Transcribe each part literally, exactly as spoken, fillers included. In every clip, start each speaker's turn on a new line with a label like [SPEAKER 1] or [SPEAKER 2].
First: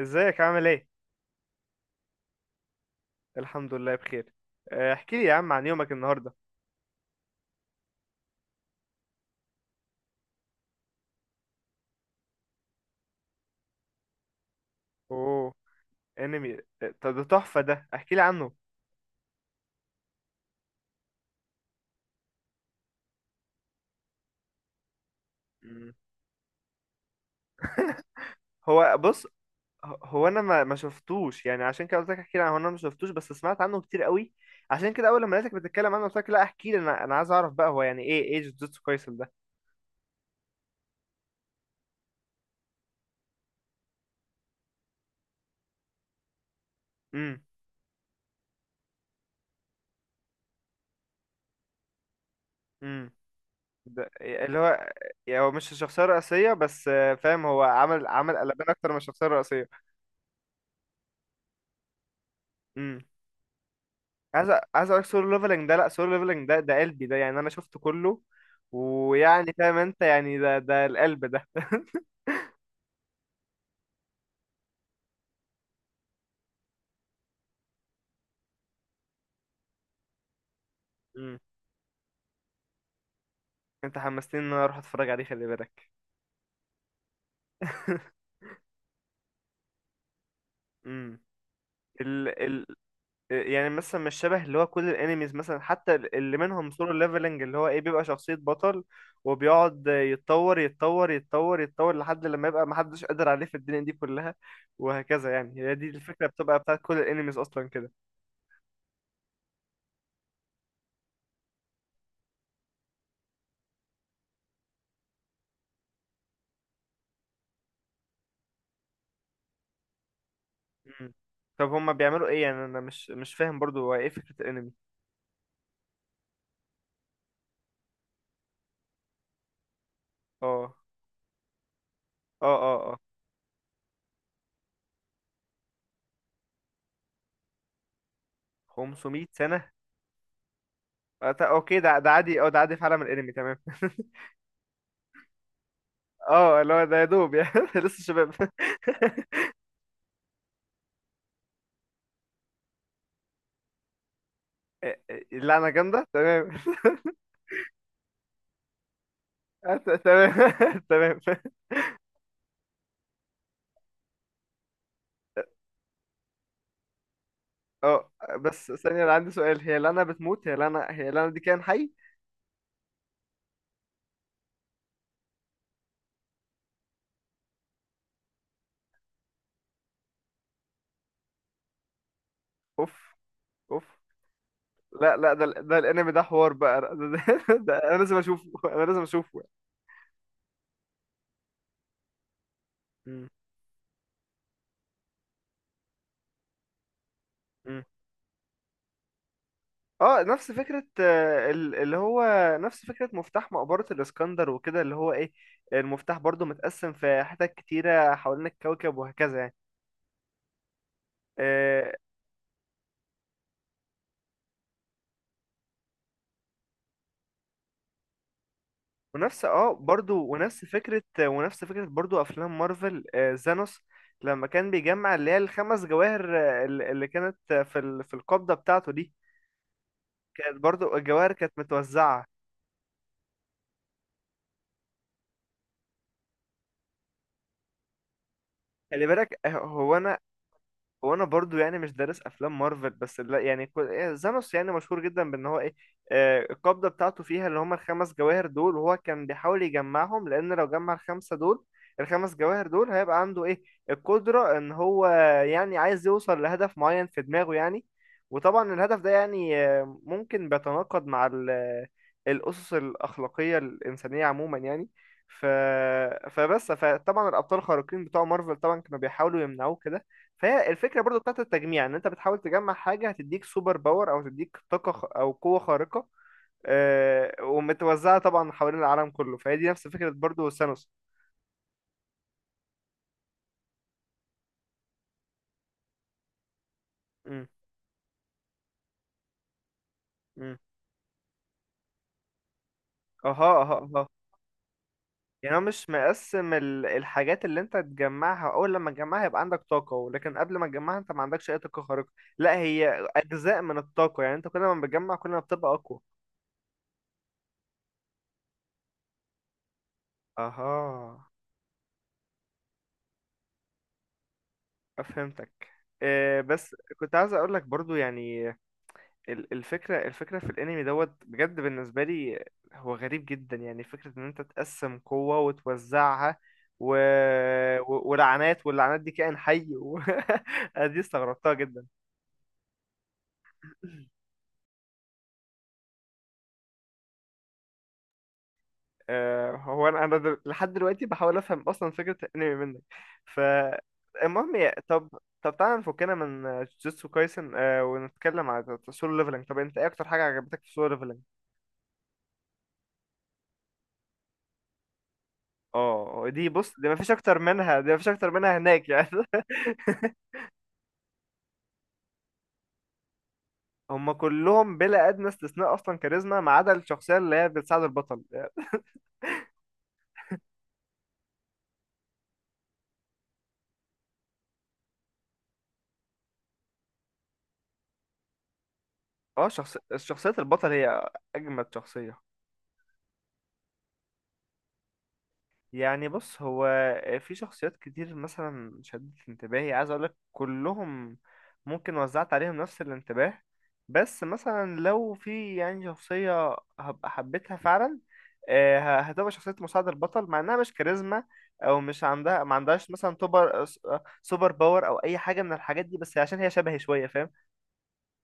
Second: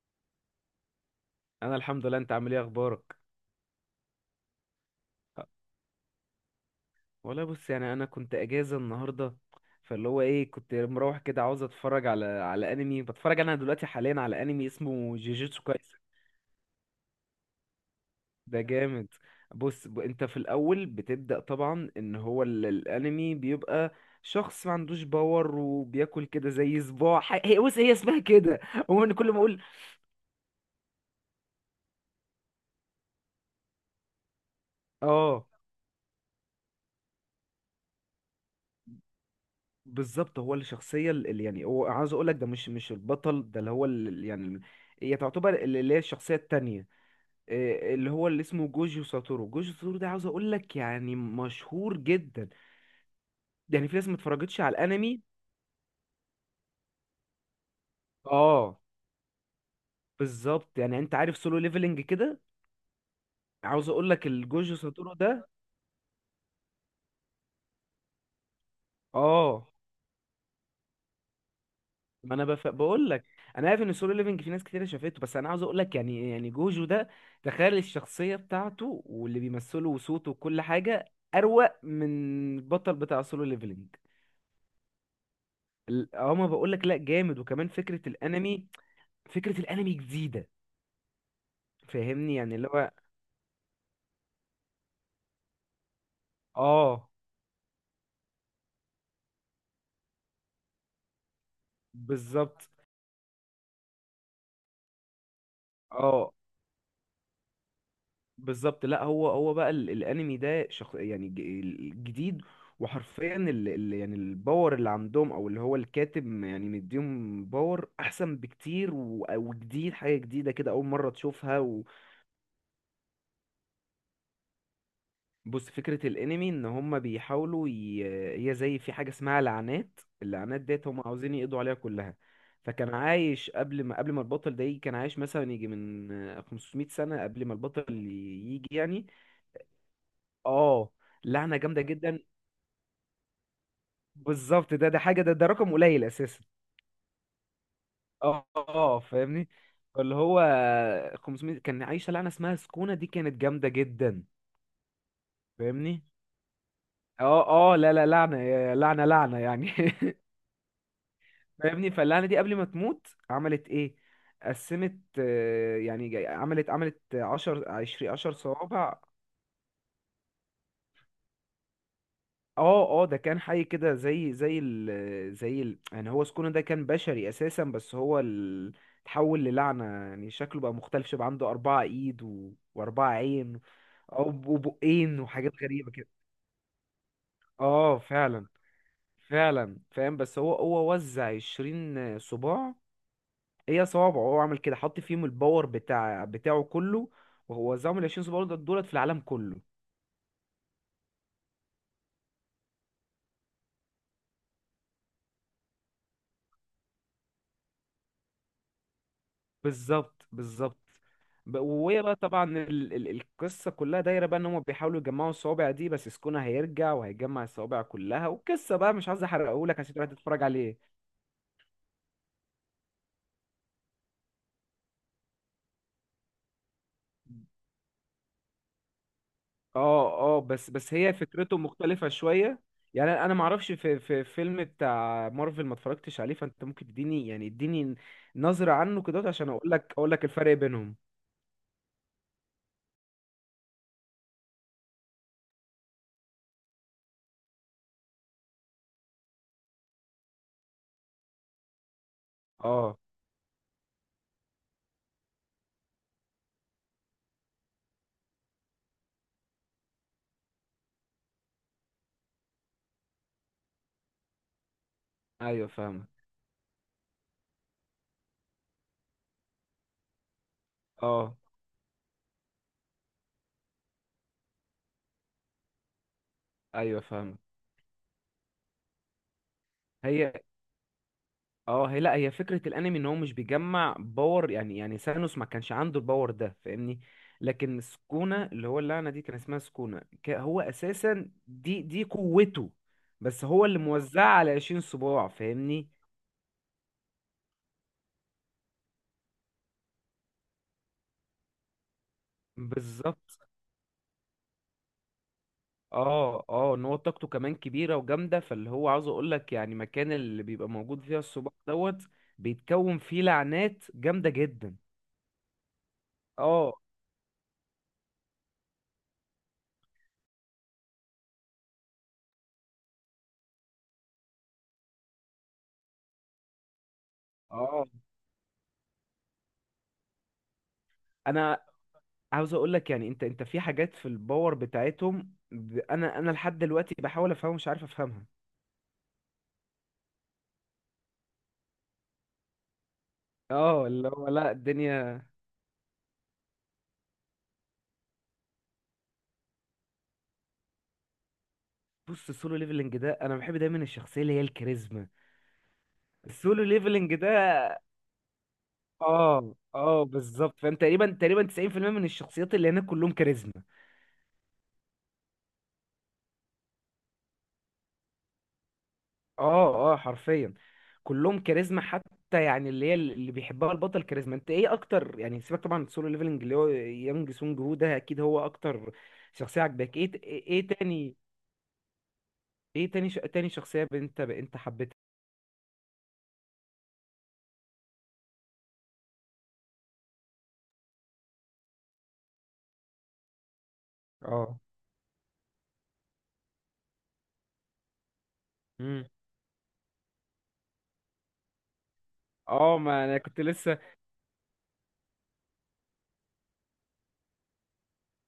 [SPEAKER 1] ازيك عامل ايه؟
[SPEAKER 2] انا الحمد لله، انت عامل ايه اخبارك؟
[SPEAKER 1] الحمد لله بخير. آه، احكي لي يا عم عن يومك النهارده.
[SPEAKER 2] والله بص يعني انا كنت اجازه النهارده. فاللي هو ايه كنت مروح كده عاوز اتفرج على على انمي، بتفرج انا دلوقتي حاليا على انمي اسمه
[SPEAKER 1] اوه.
[SPEAKER 2] جيجيتسو كايسن.
[SPEAKER 1] انمي، آه، طب ده تحفة، ده احكي لي عنه.
[SPEAKER 2] ده جامد. بص ب... انت في الاول بتبدا طبعا ان هو ال... الانمي بيبقى شخص ما عندوش باور،
[SPEAKER 1] مم.
[SPEAKER 2] وبياكل كده زي صباع. ح- هي بص هي اسمها كده.
[SPEAKER 1] هو
[SPEAKER 2] هو ان
[SPEAKER 1] بص،
[SPEAKER 2] كل ما اقول.
[SPEAKER 1] ه- هو انا ما ما شفتوش يعني، عشان كده قلت لك احكي لي عنه. هو انا ما شفتوش، بس سمعت عنه كتير قوي. عشان كده اول لما
[SPEAKER 2] اه.
[SPEAKER 1] لقيتك بتتكلم عنه قلت لك لا احكي لي، انا انا عايز اعرف بقى هو يعني ايه ايه جوجوتسو كايسن ده.
[SPEAKER 2] بالظبط، هو الشخصية اللي يعني هو عاوز اقول لك ده مش مش البطل، ده اللي هو اللي يعني هي تعتبر اللي اللي هي الشخصية التانية.
[SPEAKER 1] امم
[SPEAKER 2] إيه اللي هو اللي اسمه جوجو ساتورو، جوجو ساتورو ده عاوز اقول لك يعني مشهور جدا.
[SPEAKER 1] امم
[SPEAKER 2] يعني في ناس
[SPEAKER 1] ده
[SPEAKER 2] ما
[SPEAKER 1] اللي
[SPEAKER 2] اتفرجتش على
[SPEAKER 1] هو،
[SPEAKER 2] الانمي.
[SPEAKER 1] يعني هو مش الشخصية الرئيسية، بس آه، فاهم، هو عمل عمل قلبان
[SPEAKER 2] اه.
[SPEAKER 1] اكتر من الشخصية الرئيسية.
[SPEAKER 2] بالظبط، يعني انت عارف سولو ليفلنج كده.
[SPEAKER 1] امم
[SPEAKER 2] عاوز اقول لك
[SPEAKER 1] عايز أ-
[SPEAKER 2] الجوجو
[SPEAKER 1] عايز اقولك
[SPEAKER 2] ساتورو
[SPEAKER 1] سولو
[SPEAKER 2] ده.
[SPEAKER 1] ليفلنج ده لا، سولو ليفلنج ده ده قلبي ده يعني، انا شفته كله، ويعني
[SPEAKER 2] اه.
[SPEAKER 1] فاهم انت يعني ده ده القلب ده.
[SPEAKER 2] ما انا بف... بقول لك. انا عارف ان السولو ليفنج في ناس كتير شافته، بس انا عاوز اقول لك يعني يعني جوجو ده، تخيل الشخصيه بتاعته واللي بيمثله وصوته وكل حاجه
[SPEAKER 1] مم.
[SPEAKER 2] اروق من البطل بتاع سولو ليفلنج.
[SPEAKER 1] انت حمستني ان انا اروح اتفرج عليه، خلي بالك.
[SPEAKER 2] هما بقول لك لا جامد، وكمان فكره الانمي، فكره الانمي جديده.
[SPEAKER 1] امم ال
[SPEAKER 2] فاهمني يعني
[SPEAKER 1] ال
[SPEAKER 2] اللي هو.
[SPEAKER 1] يعني مثلا مش شبه اللي هو كل الانميز، مثلا حتى ال- اللي منهم سولو
[SPEAKER 2] اه.
[SPEAKER 1] ليفلنج، اللي هو ايه، بيبقى شخصية بطل، وبيقعد يتطور يتطور يتطور يتطور لحد لما يبقى
[SPEAKER 2] بالظبط.
[SPEAKER 1] محدش قادر عليه في الدنيا دي كلها، وهكذا يعني. هي دي الفكرة
[SPEAKER 2] اه.
[SPEAKER 1] بتبقى بتاعت كل الانميز اصلا كده.
[SPEAKER 2] بالظبط، لا هو هو بقى ال- الانمي ده شخ... يعني ج- الجديد. وحرفيا ال... ال... يعني الباور اللي عندهم، او اللي هو الكاتب م- يعني مديهم باور احسن بكتير و... وجديد، حاجه جديده كده اول مره
[SPEAKER 1] مم.
[SPEAKER 2] تشوفها.
[SPEAKER 1] طب هما بيعملوا ايه؟ يعني انا مش مش فاهم برضو هو ايه فكرة الانمي.
[SPEAKER 2] وبص فكره الانمي ان هم بيحاولوا ي... هي زي في حاجه اسمها لعنات، اللعنات
[SPEAKER 1] اه،
[SPEAKER 2] ديت هم عاوزين يقضوا عليها كلها.
[SPEAKER 1] اه، اه،
[SPEAKER 2] فكان
[SPEAKER 1] اه.
[SPEAKER 2] عايش قبل ما قبل ما البطل ده يجي، كان عايش مثلا يجي من خمسمائة سنه قبل ما البطل يجي يعني.
[SPEAKER 1] خمسمية سنة.
[SPEAKER 2] اه.
[SPEAKER 1] آه، تا-
[SPEAKER 2] لعنة
[SPEAKER 1] اوكي،
[SPEAKER 2] جامدة
[SPEAKER 1] ده ده
[SPEAKER 2] جدا.
[SPEAKER 1] عادي، اه ده عادي في عالم الانمي تمام.
[SPEAKER 2] بالظبط، ده ده حاجه، ده ده رقم قليل اساسا.
[SPEAKER 1] اه اللي هو ده يا دوب يعني، لسه شباب.
[SPEAKER 2] اه، آه، فاهمني. اللي هو خمسمائة كان عايشه لعنه اسمها سكونه، دي كانت جامده جدا.
[SPEAKER 1] اللعنة
[SPEAKER 2] فاهمني.
[SPEAKER 1] جامدة تمام.
[SPEAKER 2] اه اه، لا لا، لعنه يا- لعنه لعنه يعني.
[SPEAKER 1] آه، ت- تمام. تمام.
[SPEAKER 2] فاهمني. فاللعنه دي قبل ما تموت عملت ايه؟ قسمت، آه، يعني جا- عملت عملت عشرة
[SPEAKER 1] اه
[SPEAKER 2] عشرين عشرة
[SPEAKER 1] بس
[SPEAKER 2] صوابع.
[SPEAKER 1] ثانية، انا عندي سؤال. هي لعنة بتموت؟ هي لعنة هي لعنة دي كائن حي؟
[SPEAKER 2] اه اه، ده كان حي كده زي زي ال زي ال يعني هو سكونه ده كان بشري اساسا، بس هو ال- اتحول للعنة. يعني شكله بقى مختلف، شبه عنده أربعة ايد و...
[SPEAKER 1] اوف.
[SPEAKER 2] وأربعة عين،
[SPEAKER 1] اوف.
[SPEAKER 2] أو
[SPEAKER 1] لا
[SPEAKER 2] وبقين
[SPEAKER 1] لا، ده
[SPEAKER 2] وحاجات
[SPEAKER 1] ال- ده
[SPEAKER 2] غريبة كده.
[SPEAKER 1] الانمي ده حوار بقى، ده, ده, ده انا
[SPEAKER 2] اه
[SPEAKER 1] لازم
[SPEAKER 2] فعلا.
[SPEAKER 1] اشوفه. انا لازم اشوفه.
[SPEAKER 2] فعلا فاهم، بس هو هو وزع عشرين صباع،
[SPEAKER 1] مم.
[SPEAKER 2] هي صوابعه. هو عمل كده حط فيهم الباور بتاع بتاعه كله، وهو وزعهم العشرين صباع دول دولت في العالم كله.
[SPEAKER 1] اه نفس فكرة، آه، ال- اللي هو نفس فكرة مفتاح مقبرة الإسكندر وكده، اللي هو ايه، المفتاح برضو متقسم في حتت كتيرة حوالين الكوكب وهكذا يعني.
[SPEAKER 2] بالظبط بالظبط. ب-
[SPEAKER 1] آه،
[SPEAKER 2] وهي بقى طبعا ال ال القصة كلها دايرة بقى ان هم بيحاولوا يجمعوا الصوابع دي، بس سكونة هيرجع وهيجمع الصوابع كلها، والقصة بقى مش عايز
[SPEAKER 1] ونفس اه
[SPEAKER 2] احرقهولك عشان تروح
[SPEAKER 1] برضو،
[SPEAKER 2] تتفرج
[SPEAKER 1] ونفس
[SPEAKER 2] عليه.
[SPEAKER 1] فكرة ونفس فكرة برضو أفلام مارفل، آه، زانوس، لما كان بيجمع اللي هي الخمس جواهر، آه، ال- اللي كانت آه، في ال- في القبضة بتاعته دي،
[SPEAKER 2] اه. اه،
[SPEAKER 1] كانت
[SPEAKER 2] بس بس
[SPEAKER 1] برضو
[SPEAKER 2] هي
[SPEAKER 1] الجواهر كانت
[SPEAKER 2] فكرته مختلفة
[SPEAKER 1] متوزعة.
[SPEAKER 2] شوية. يعني انا ما اعرفش، في في فيلم بتاع مارفل ما اتفرجتش عليه، فانت ممكن تديني يعني اديني نظرة عنه
[SPEAKER 1] خلي
[SPEAKER 2] كده
[SPEAKER 1] بالك، آه،
[SPEAKER 2] عشان اقول لك
[SPEAKER 1] هو
[SPEAKER 2] اقول
[SPEAKER 1] أنا
[SPEAKER 2] لك الفرق بينهم.
[SPEAKER 1] هو انا برضو يعني مش دارس افلام مارفل، بس لا يعني كو- إيه، زانوس يعني مشهور جدا بان هو ايه، آه، القبضه بتاعته فيها اللي هم الخمس جواهر دول، وهو كان بيحاول يجمعهم، لان لو جمع الخمسه دول، الخمس جواهر دول،
[SPEAKER 2] اه.
[SPEAKER 1] هيبقى عنده ايه، القدره ان هو يعني عايز يوصل لهدف معين في دماغه يعني. وطبعا الهدف ده يعني آه، ممكن بيتناقض مع ال- الاسس الاخلاقيه الانسانيه عموما يعني. ف...
[SPEAKER 2] ايوه فاهمك.
[SPEAKER 1] فبس فطبعا الابطال الخارقين بتوع مارفل طبعا كانوا بيحاولوا يمنعوه كده. فهي الفكرة برضو
[SPEAKER 2] اه
[SPEAKER 1] بتاعت التجميع، ان انت بتحاول تجمع حاجة هتديك سوبر باور او تديك طاقة خ- او قوة خارقة،
[SPEAKER 2] ايوه
[SPEAKER 1] آه،
[SPEAKER 2] فاهمك.
[SPEAKER 1] ومتوزعة طبعا حوالين العالم كله، فهي دي نفس فكرة
[SPEAKER 2] هي.
[SPEAKER 1] برضو ثانوس.
[SPEAKER 2] اه، هي لا هي فكرة الانمي ان هو مش بيجمع باور. يعني يعني سانوس ما كانش عنده الباور ده، فاهمني.
[SPEAKER 1] امم،
[SPEAKER 2] لكن سكونة اللي هو اللعنة دي كان اسمها سكونة، ك-
[SPEAKER 1] امم،
[SPEAKER 2] هو اساسا دي دي قوته. بس
[SPEAKER 1] اها،
[SPEAKER 2] هو
[SPEAKER 1] اها،
[SPEAKER 2] اللي
[SPEAKER 1] اها.
[SPEAKER 2] موزعها على عشرين صباع،
[SPEAKER 1] يعني هو
[SPEAKER 2] فاهمني.
[SPEAKER 1] مش مقسم ال- الحاجات اللي انت تجمعها، اول لما تجمعها يبقى عندك طاقة، ولكن قبل ما تجمعها انت ما عندكش اي طاقة خارقة. لا هي
[SPEAKER 2] بالظبط.
[SPEAKER 1] اجزاء من الطاقة يعني، انت كل ما بتجمع كل ما بتبقى اقوى.
[SPEAKER 2] اه اه، ان هو طاقته كمان كبيرة وجامدة. فاللي هو عاوز اقول لك يعني، مكان اللي بيبقى موجود فيها
[SPEAKER 1] اها.
[SPEAKER 2] الصباع دوت بيتكون فيه لعنات جامدة جدا.
[SPEAKER 1] فهمتك. آه،
[SPEAKER 2] اه.
[SPEAKER 1] بس كنت عايز اقول لك برضو يعني ال- الفكرة الفكرة في الانمي دوت بجد، بالنسبة لي هو غريب جدا، يعني فكرة ان انت تقسم قوة وتوزعها، و...
[SPEAKER 2] اه.
[SPEAKER 1] و... ولعنات، واللعنات دي كائن حي و... أنا دي استغربتها
[SPEAKER 2] انا
[SPEAKER 1] جدا.
[SPEAKER 2] عاوز اقول لك يعني انت انت في حاجات في الباور بتاعتهم، ب- انا انا لحد دلوقتي بحاول افهمها، مش عارف افهمها.
[SPEAKER 1] آه، هو انا انا دل- لحد دلوقتي بحاول افهم اصلا فكرة الانمي منك.
[SPEAKER 2] اه، اللي هو لا
[SPEAKER 1] فالمهم يا... طب
[SPEAKER 2] الدنيا.
[SPEAKER 1] طب تعالى نفكنا من جوجوتسو كايسن، آه، ونتكلم على سولو ليفلنج. طب انت ايه اكتر حاجة عجبتك في سولو ليفلنج؟
[SPEAKER 2] بص السولو ليفلنج ده انا بحب دايما الشخصيه اللي هي الكاريزما.
[SPEAKER 1] اه دي
[SPEAKER 2] السولو
[SPEAKER 1] بص، دي مفيش
[SPEAKER 2] ليفلنج
[SPEAKER 1] اكتر منها،
[SPEAKER 2] ده.
[SPEAKER 1] دي مفيش اكتر منها هناك يعني.
[SPEAKER 2] اه اه، بالظبط. فانت تقريبا تقريبا تسعين في المية من الشخصيات اللي هناك كلهم كاريزما.
[SPEAKER 1] هم كلهم بلا ادنى استثناء اصلا كاريزما، ما عدا الشخصيه اللي هي بتساعد البطل.
[SPEAKER 2] اه اه، حرفيا كلهم كاريزما، حتى يعني اللي هي اللي بيحبها البطل كاريزما. انت ايه اكتر؟ يعني سيبك طبعا من السولو ليفلنج، اللي هو يانج سونج هو ده اكيد هو اكتر
[SPEAKER 1] اه
[SPEAKER 2] شخصية
[SPEAKER 1] شخص...
[SPEAKER 2] عجباك. ايه ت-
[SPEAKER 1] شخصيه
[SPEAKER 2] ايه
[SPEAKER 1] البطل هي
[SPEAKER 2] تاني؟
[SPEAKER 1] اجمد شخصيه.
[SPEAKER 2] ايه تاني ش... تاني شخصية انت انت حبيتها؟
[SPEAKER 1] يعني بص، هو في شخصيات كتير مثلا شدت انتباهي، عايز اقولك كلهم ممكن وزعت عليهم نفس الانتباه. بس
[SPEAKER 2] اه.
[SPEAKER 1] مثلا لو في يعني شخصية هبقى حبيتها فعلا، آه،
[SPEAKER 2] امم.
[SPEAKER 1] ه- هتبقى شخصية مساعد البطل، مع انها مش كاريزما، او مش عندها، ما
[SPEAKER 2] اه،
[SPEAKER 1] عندهاش
[SPEAKER 2] ما انا
[SPEAKER 1] مثلا
[SPEAKER 2] كنت
[SPEAKER 1] توبر،
[SPEAKER 2] لسه.
[SPEAKER 1] آه، سوبر باور او اي حاجة من الحاجات دي، بس عشان هي شبهي شوية فاهم.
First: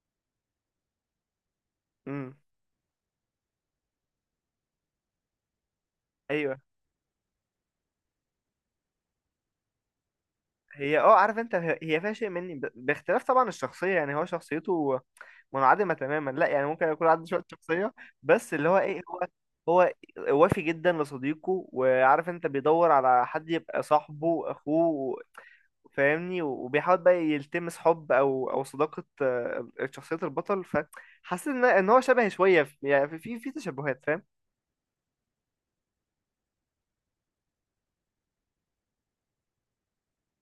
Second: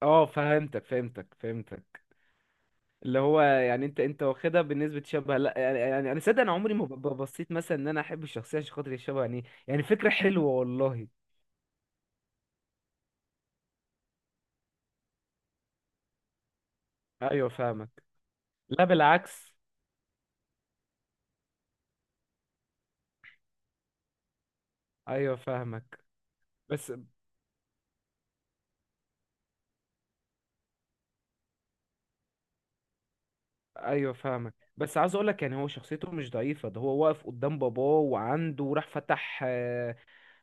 [SPEAKER 2] اه، فهمتك فهمتك فهمتك.
[SPEAKER 1] امم
[SPEAKER 2] اللي هو يعني انت انت واخدها بنسبة شبه. لا يعني، يعني انا صدق انا عمري ما ب- بصيت مثلا ان انا احب الشخصية عشان خاطر الشبه، يعني يعني فكرة حلوة
[SPEAKER 1] هي
[SPEAKER 2] والله.
[SPEAKER 1] اه عارف انت، هي هي فيها شيء مني ب- باختلاف طبعا الشخصية يعني، هو شخصيته منعدمة تماما، لا يعني ممكن يكون عنده شوية
[SPEAKER 2] ايوه
[SPEAKER 1] شخصية،
[SPEAKER 2] فاهمك.
[SPEAKER 1] بس اللي هو
[SPEAKER 2] لا
[SPEAKER 1] ايه، هو
[SPEAKER 2] بالعكس.
[SPEAKER 1] هو وافي جدا لصديقه، وعارف انت بيدور على حد يبقى صاحبه اخوه.
[SPEAKER 2] ايوه فاهمك
[SPEAKER 1] فاهمني.
[SPEAKER 2] بس.
[SPEAKER 1] وبيحاول بقى يلتمس حب او او صداقة، آه، شخصية البطل، فحاسس ان ان هو شبه شوية في- يعني في في في تشابهات
[SPEAKER 2] ايوه
[SPEAKER 1] فاهم.
[SPEAKER 2] فاهمك، بس عاوز اقولك يعني هو شخصيته مش ضعيفة. ده هو واقف قدام باباه وعنده، وراح فتح،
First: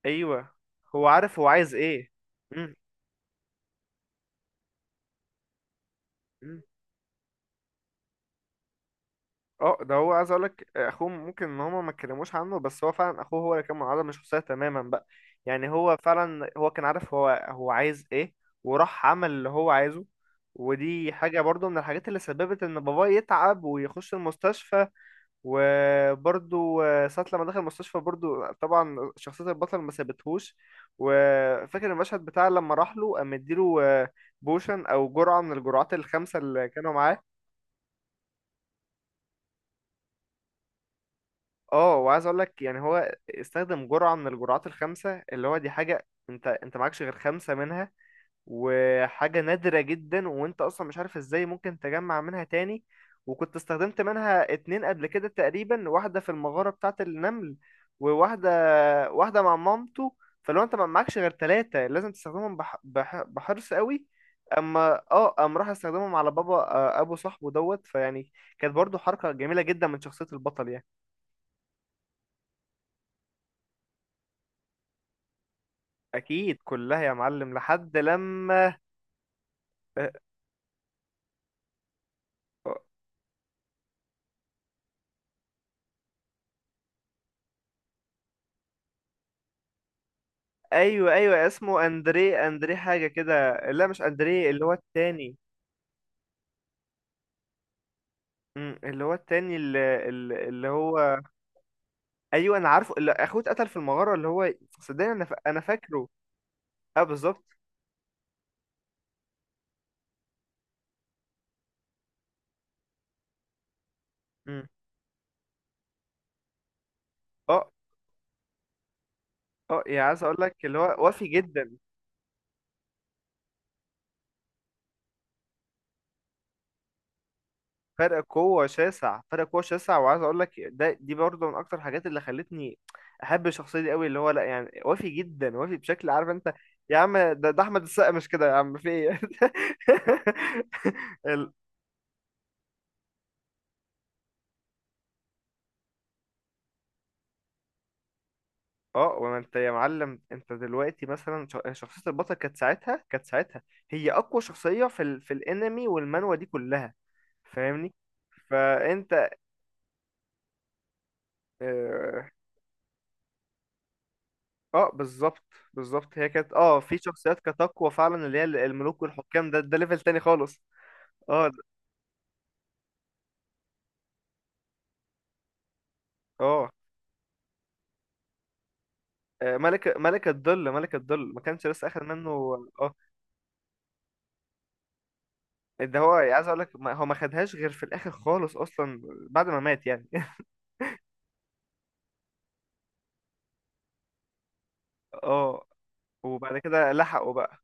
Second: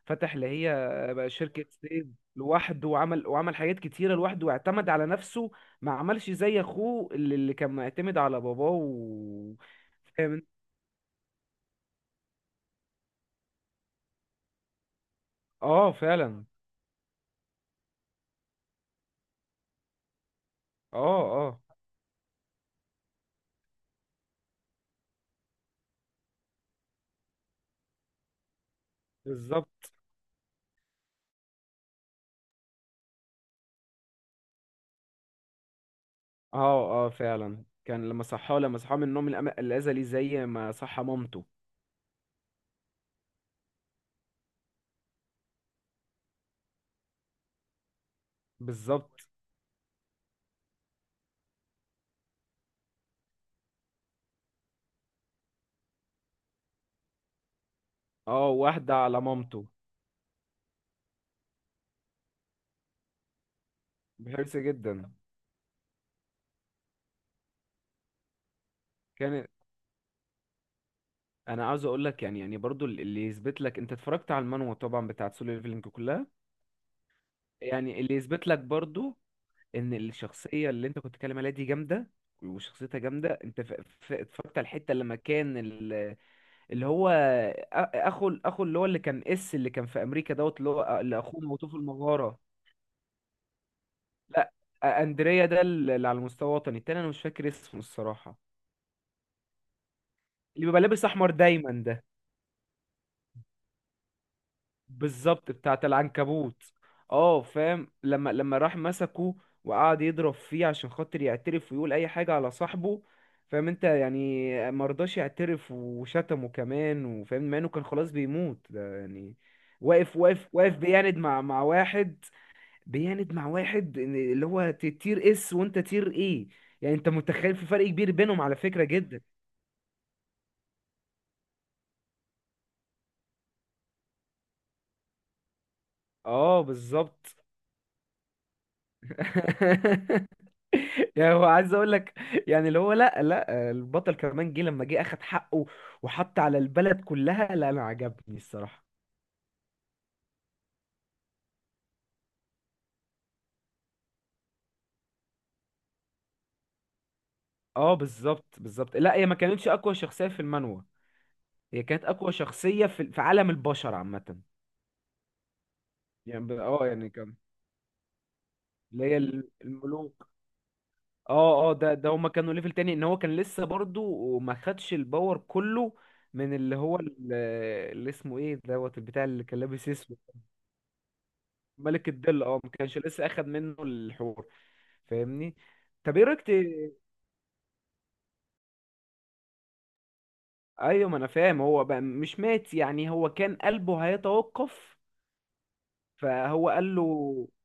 [SPEAKER 2] فتح اللي
[SPEAKER 1] ايوه
[SPEAKER 2] هي
[SPEAKER 1] هو
[SPEAKER 2] بقى
[SPEAKER 1] عارف هو
[SPEAKER 2] شركة
[SPEAKER 1] عايز
[SPEAKER 2] سيف
[SPEAKER 1] ايه. مم.
[SPEAKER 2] لوحده، وعمل وعمل حاجات كتيرة لوحده واعتمد على نفسه. ما عملش زي
[SPEAKER 1] مم.
[SPEAKER 2] أخوه، اللي, اللي كان معتمد على باباه و...
[SPEAKER 1] اه ده هو عايز
[SPEAKER 2] فاهم انت؟
[SPEAKER 1] اقولك، آه، اخوه ممكن ان هما ما اتكلموش عنه، بس هو فعلا اخوه هو اللي كان منعزل من الشخصيه تماما بقى، يعني
[SPEAKER 2] اه
[SPEAKER 1] هو
[SPEAKER 2] فعلا.
[SPEAKER 1] فعلا هو كان عارف هو هو عايز ايه، وراح عمل اللي هو عايزه. ودي
[SPEAKER 2] اه.
[SPEAKER 1] حاجه
[SPEAKER 2] اه
[SPEAKER 1] برضو من الحاجات اللي سببت ان باباه يتعب ويخش المستشفى. وبرضو آه، ساعه لما دخل المستشفى برضو، آه، طبعا شخصيه البطل ما
[SPEAKER 2] بالظبط.
[SPEAKER 1] سابتهوش، وفاكر المشهد بتاع لما راح له قام مديله، آه، بوشن او جرعه من الجرعات الخمسه اللي كانوا
[SPEAKER 2] اه اه
[SPEAKER 1] معاه.
[SPEAKER 2] فعلا، كان لما صحاه لما صحاه من النوم الأم- الأزلي، زي ما صحى مامته.
[SPEAKER 1] اه وعايز اقول لك يعني هو استخدم جرعة من الجرعات الخمسة، اللي هو دي حاجة انت انت معكش غير خمسة منها،
[SPEAKER 2] بالظبط.
[SPEAKER 1] وحاجة نادرة جدا، وانت اصلا مش عارف ازاي ممكن تجمع منها تاني. وكنت استخدمت منها اتنين قبل كده تقريبا، واحدة في المغارة بتاعة النمل،
[SPEAKER 2] اه،
[SPEAKER 1] وواحدة
[SPEAKER 2] واحدة على
[SPEAKER 1] واحدة مع
[SPEAKER 2] مامته.
[SPEAKER 1] مامته. فلو انت ما معكش غير تلاتة، لازم تستخدمهم بح... بح... بحرص قوي.
[SPEAKER 2] بحرص
[SPEAKER 1] اما
[SPEAKER 2] جدا.
[SPEAKER 1] اه قام راح استخدمهم على بابا، آه، ابو صاحبه دوت فيعني كانت برضو حركة
[SPEAKER 2] كان.
[SPEAKER 1] جميلة جدا من شخصية البطل يعني.
[SPEAKER 2] انا عاوز اقول لك يعني يعني برضو اللي يثبت لك، انت اتفرجت على المانوا طبعا بتاعت سولو ليفلينج كلها.
[SPEAKER 1] اكيد كلها يا معلم، لحد
[SPEAKER 2] يعني اللي يثبت لك
[SPEAKER 1] لما،
[SPEAKER 2] برضو ان الشخصيه اللي انت كنت بتتكلم عليها دي جامده، وشخصيتها جامده. انت ف- ف- اتفرجت على الحته لما كان ال- اللي هو أ- اخو اخو اللي هو اللي كان اس اللي كان في امريكا دوت، اللي هو
[SPEAKER 1] ايوه
[SPEAKER 2] اللي اخوه
[SPEAKER 1] ايوه،
[SPEAKER 2] موتوه في
[SPEAKER 1] اسمه
[SPEAKER 2] المغاره.
[SPEAKER 1] اندريه، اندريه حاجه كده، لا مش اندريه،
[SPEAKER 2] لا،
[SPEAKER 1] اللي هو
[SPEAKER 2] أ-
[SPEAKER 1] التاني.
[SPEAKER 2] اندريا ده اللي على المستوى الوطني التاني. انا مش فاكر اسمه الصراحه.
[SPEAKER 1] أمم، اللي هو التاني اللي, اللي
[SPEAKER 2] اللي
[SPEAKER 1] اللي
[SPEAKER 2] بيبقى لابس
[SPEAKER 1] هو،
[SPEAKER 2] احمر دايما ده.
[SPEAKER 1] ايوه انا عارفه، اللي اخوه اتقتل في المغاره اللي هو، صدقني انا فا-
[SPEAKER 2] بالظبط،
[SPEAKER 1] انا
[SPEAKER 2] بتاعت
[SPEAKER 1] فاكره.
[SPEAKER 2] العنكبوت.
[SPEAKER 1] اه
[SPEAKER 2] اه
[SPEAKER 1] بالظبط.
[SPEAKER 2] فاهم، لما لما راح مسكه وقعد يضرب فيه عشان خاطر يعترف ويقول اي حاجة على صاحبه. فاهم انت؟ يعني
[SPEAKER 1] أمم.
[SPEAKER 2] مرضاش يعترف وشتمه كمان وفاهم، مع انه
[SPEAKER 1] اه
[SPEAKER 2] كان خلاص بيموت ده يعني.
[SPEAKER 1] اه يعني
[SPEAKER 2] واقف
[SPEAKER 1] عايز اقول
[SPEAKER 2] واقف
[SPEAKER 1] لك
[SPEAKER 2] واقف
[SPEAKER 1] اللي هو
[SPEAKER 2] بيعند
[SPEAKER 1] وافي
[SPEAKER 2] مع مع
[SPEAKER 1] جدا،
[SPEAKER 2] واحد. بيعند مع واحد، إن اللي هو ت- تير اس، وانت تير ايه؟ يعني انت متخيل في فرق كبير
[SPEAKER 1] فرق
[SPEAKER 2] بينهم على
[SPEAKER 1] قوة
[SPEAKER 2] فكرة جدا.
[SPEAKER 1] شاسع، فرق قوة شاسع، وعايز اقول لك ده دي برضه من اكتر الحاجات اللي خلتني احب الشخصية دي قوي. اللي هو لا يعني وافي جدا، وافي بشكل عارف انت
[SPEAKER 2] اه
[SPEAKER 1] يا عم، ده,
[SPEAKER 2] بالظبط.
[SPEAKER 1] ده احمد السقا مش كده يا عم، في ايه؟
[SPEAKER 2] يعني هو
[SPEAKER 1] ال...
[SPEAKER 2] عايز اقول لك، يعني اللي هو لا لا، البطل كمان جه لما جه اخد حقه وحط على البلد كلها. لا، انا عجبني الصراحة.
[SPEAKER 1] اه وما انت يا معلم، انت دلوقتي مثلا ش- شخصية البطل كانت ساعتها كانت ساعتها هي اقوى شخصية في ال... في الانمي والمانوا دي كلها
[SPEAKER 2] اه،
[SPEAKER 1] فاهمني.
[SPEAKER 2] بالظبط بالظبط. لا هي
[SPEAKER 1] فانت
[SPEAKER 2] ما كانتش اقوى شخصية في المانوا، هي كانت
[SPEAKER 1] آه،
[SPEAKER 2] اقوى شخصية في في عالم البشر عامة.
[SPEAKER 1] اه بالظبط، بالظبط، هي
[SPEAKER 2] يعني ب-
[SPEAKER 1] كانت اه
[SPEAKER 2] اه
[SPEAKER 1] في
[SPEAKER 2] يعني كان،
[SPEAKER 1] شخصيات كانت اقوى فعلا، اللي هي الملوك
[SPEAKER 2] اللي هي ال-
[SPEAKER 1] والحكام، ده ده ليفل تاني
[SPEAKER 2] الملوك.
[SPEAKER 1] خالص. اه
[SPEAKER 2] اه اه، ده ده هما كانوا ليفل تاني. ان هو كان لسه برضو ما خدش الباور كله من
[SPEAKER 1] اه
[SPEAKER 2] اللي هو ال- اللي اسمه ايه دوت، البتاع اللي
[SPEAKER 1] آه،
[SPEAKER 2] كان لابس.
[SPEAKER 1] ملك ملك الظل، ملك الظل ما كانش لسه اخد
[SPEAKER 2] ملك
[SPEAKER 1] منه.
[SPEAKER 2] الظل، اه، ما
[SPEAKER 1] اه
[SPEAKER 2] كانش لسه اخد منه الحور، فاهمني.
[SPEAKER 1] ده هو
[SPEAKER 2] طب ايه رايك
[SPEAKER 1] عايز
[SPEAKER 2] ت-
[SPEAKER 1] اقول لك ما- هو ما خدهاش غير في الاخر خالص اصلا، بعد ما مات يعني.
[SPEAKER 2] ايوه، ما انا فاهم. هو بقى مش مات، يعني هو كان قلبه هيتوقف،
[SPEAKER 1] اه وبعد
[SPEAKER 2] فهو
[SPEAKER 1] كده
[SPEAKER 2] قال
[SPEAKER 1] لحقوا
[SPEAKER 2] له.
[SPEAKER 1] بقى،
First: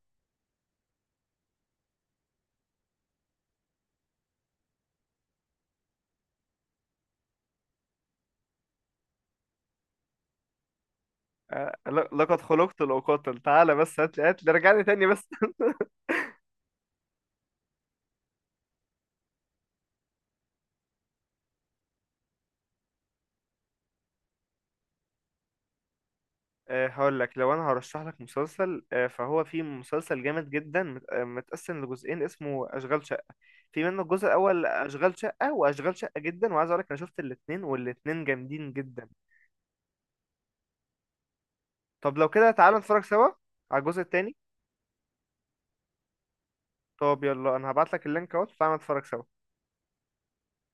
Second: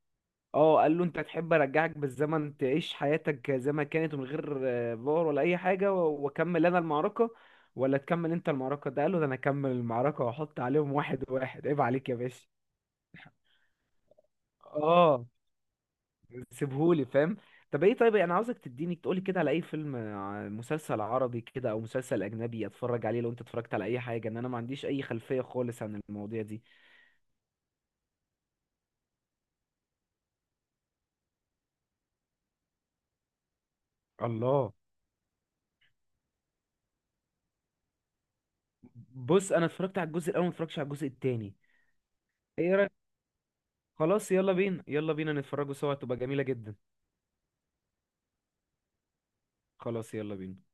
[SPEAKER 2] اه، قال له انت تحب ارجعك بالزمن تعيش حياتك زي ما كانت، من غير آه، فار ولا اي حاجه، و- واكمل انا المعركه ولا تكمل انت المعركه؟ ده قال له، ده انا اكمل المعركه واحط عليهم واحد واحد،
[SPEAKER 1] آه،
[SPEAKER 2] عيب عليك
[SPEAKER 1] ل-
[SPEAKER 2] يا
[SPEAKER 1] لقد
[SPEAKER 2] باشا.
[SPEAKER 1] خلقت لأقاتل، تعالى بس هات لي، هات لي رجعني تاني
[SPEAKER 2] اه.
[SPEAKER 1] بس.
[SPEAKER 2] سيبهولي فاهم. طب ايه، طيب انا عاوزك تديني تقولي كده على اي فيلم، ع- مسلسل عربي كده او مسلسل اجنبي اتفرج عليه، لو انت اتفرجت على اي حاجه، ان انا ما عنديش اي خلفيه خالص عن المواضيع دي.
[SPEAKER 1] آه، هقول لك لو انا هرشح لك مسلسل، آه، فهو في مسلسل جامد جدا مت- آه، متقسم لجزئين، اسمه اشغال شقه. في منه الجزء الاول
[SPEAKER 2] الله.
[SPEAKER 1] اشغال شقه، واشغال شقه جدا، وعايز اقول لك انا شفت الاثنين والاثنين جامدين جدا.
[SPEAKER 2] بص انا اتفرجت على الجزء الاول، ما اتفرجتش على الجزء التاني.
[SPEAKER 1] طب لو كده
[SPEAKER 2] ايه
[SPEAKER 1] تعالى
[SPEAKER 2] رايك؟
[SPEAKER 1] نتفرج سوا على الجزء
[SPEAKER 2] خلاص،
[SPEAKER 1] الثاني.
[SPEAKER 2] يلا بينا، يلا بينا نتفرجوا سوا تبقى جميله جدا.
[SPEAKER 1] طب يلا انا هبعت لك اللينك اهو، تعالى نتفرج سوا
[SPEAKER 2] خلاص يلا بينا.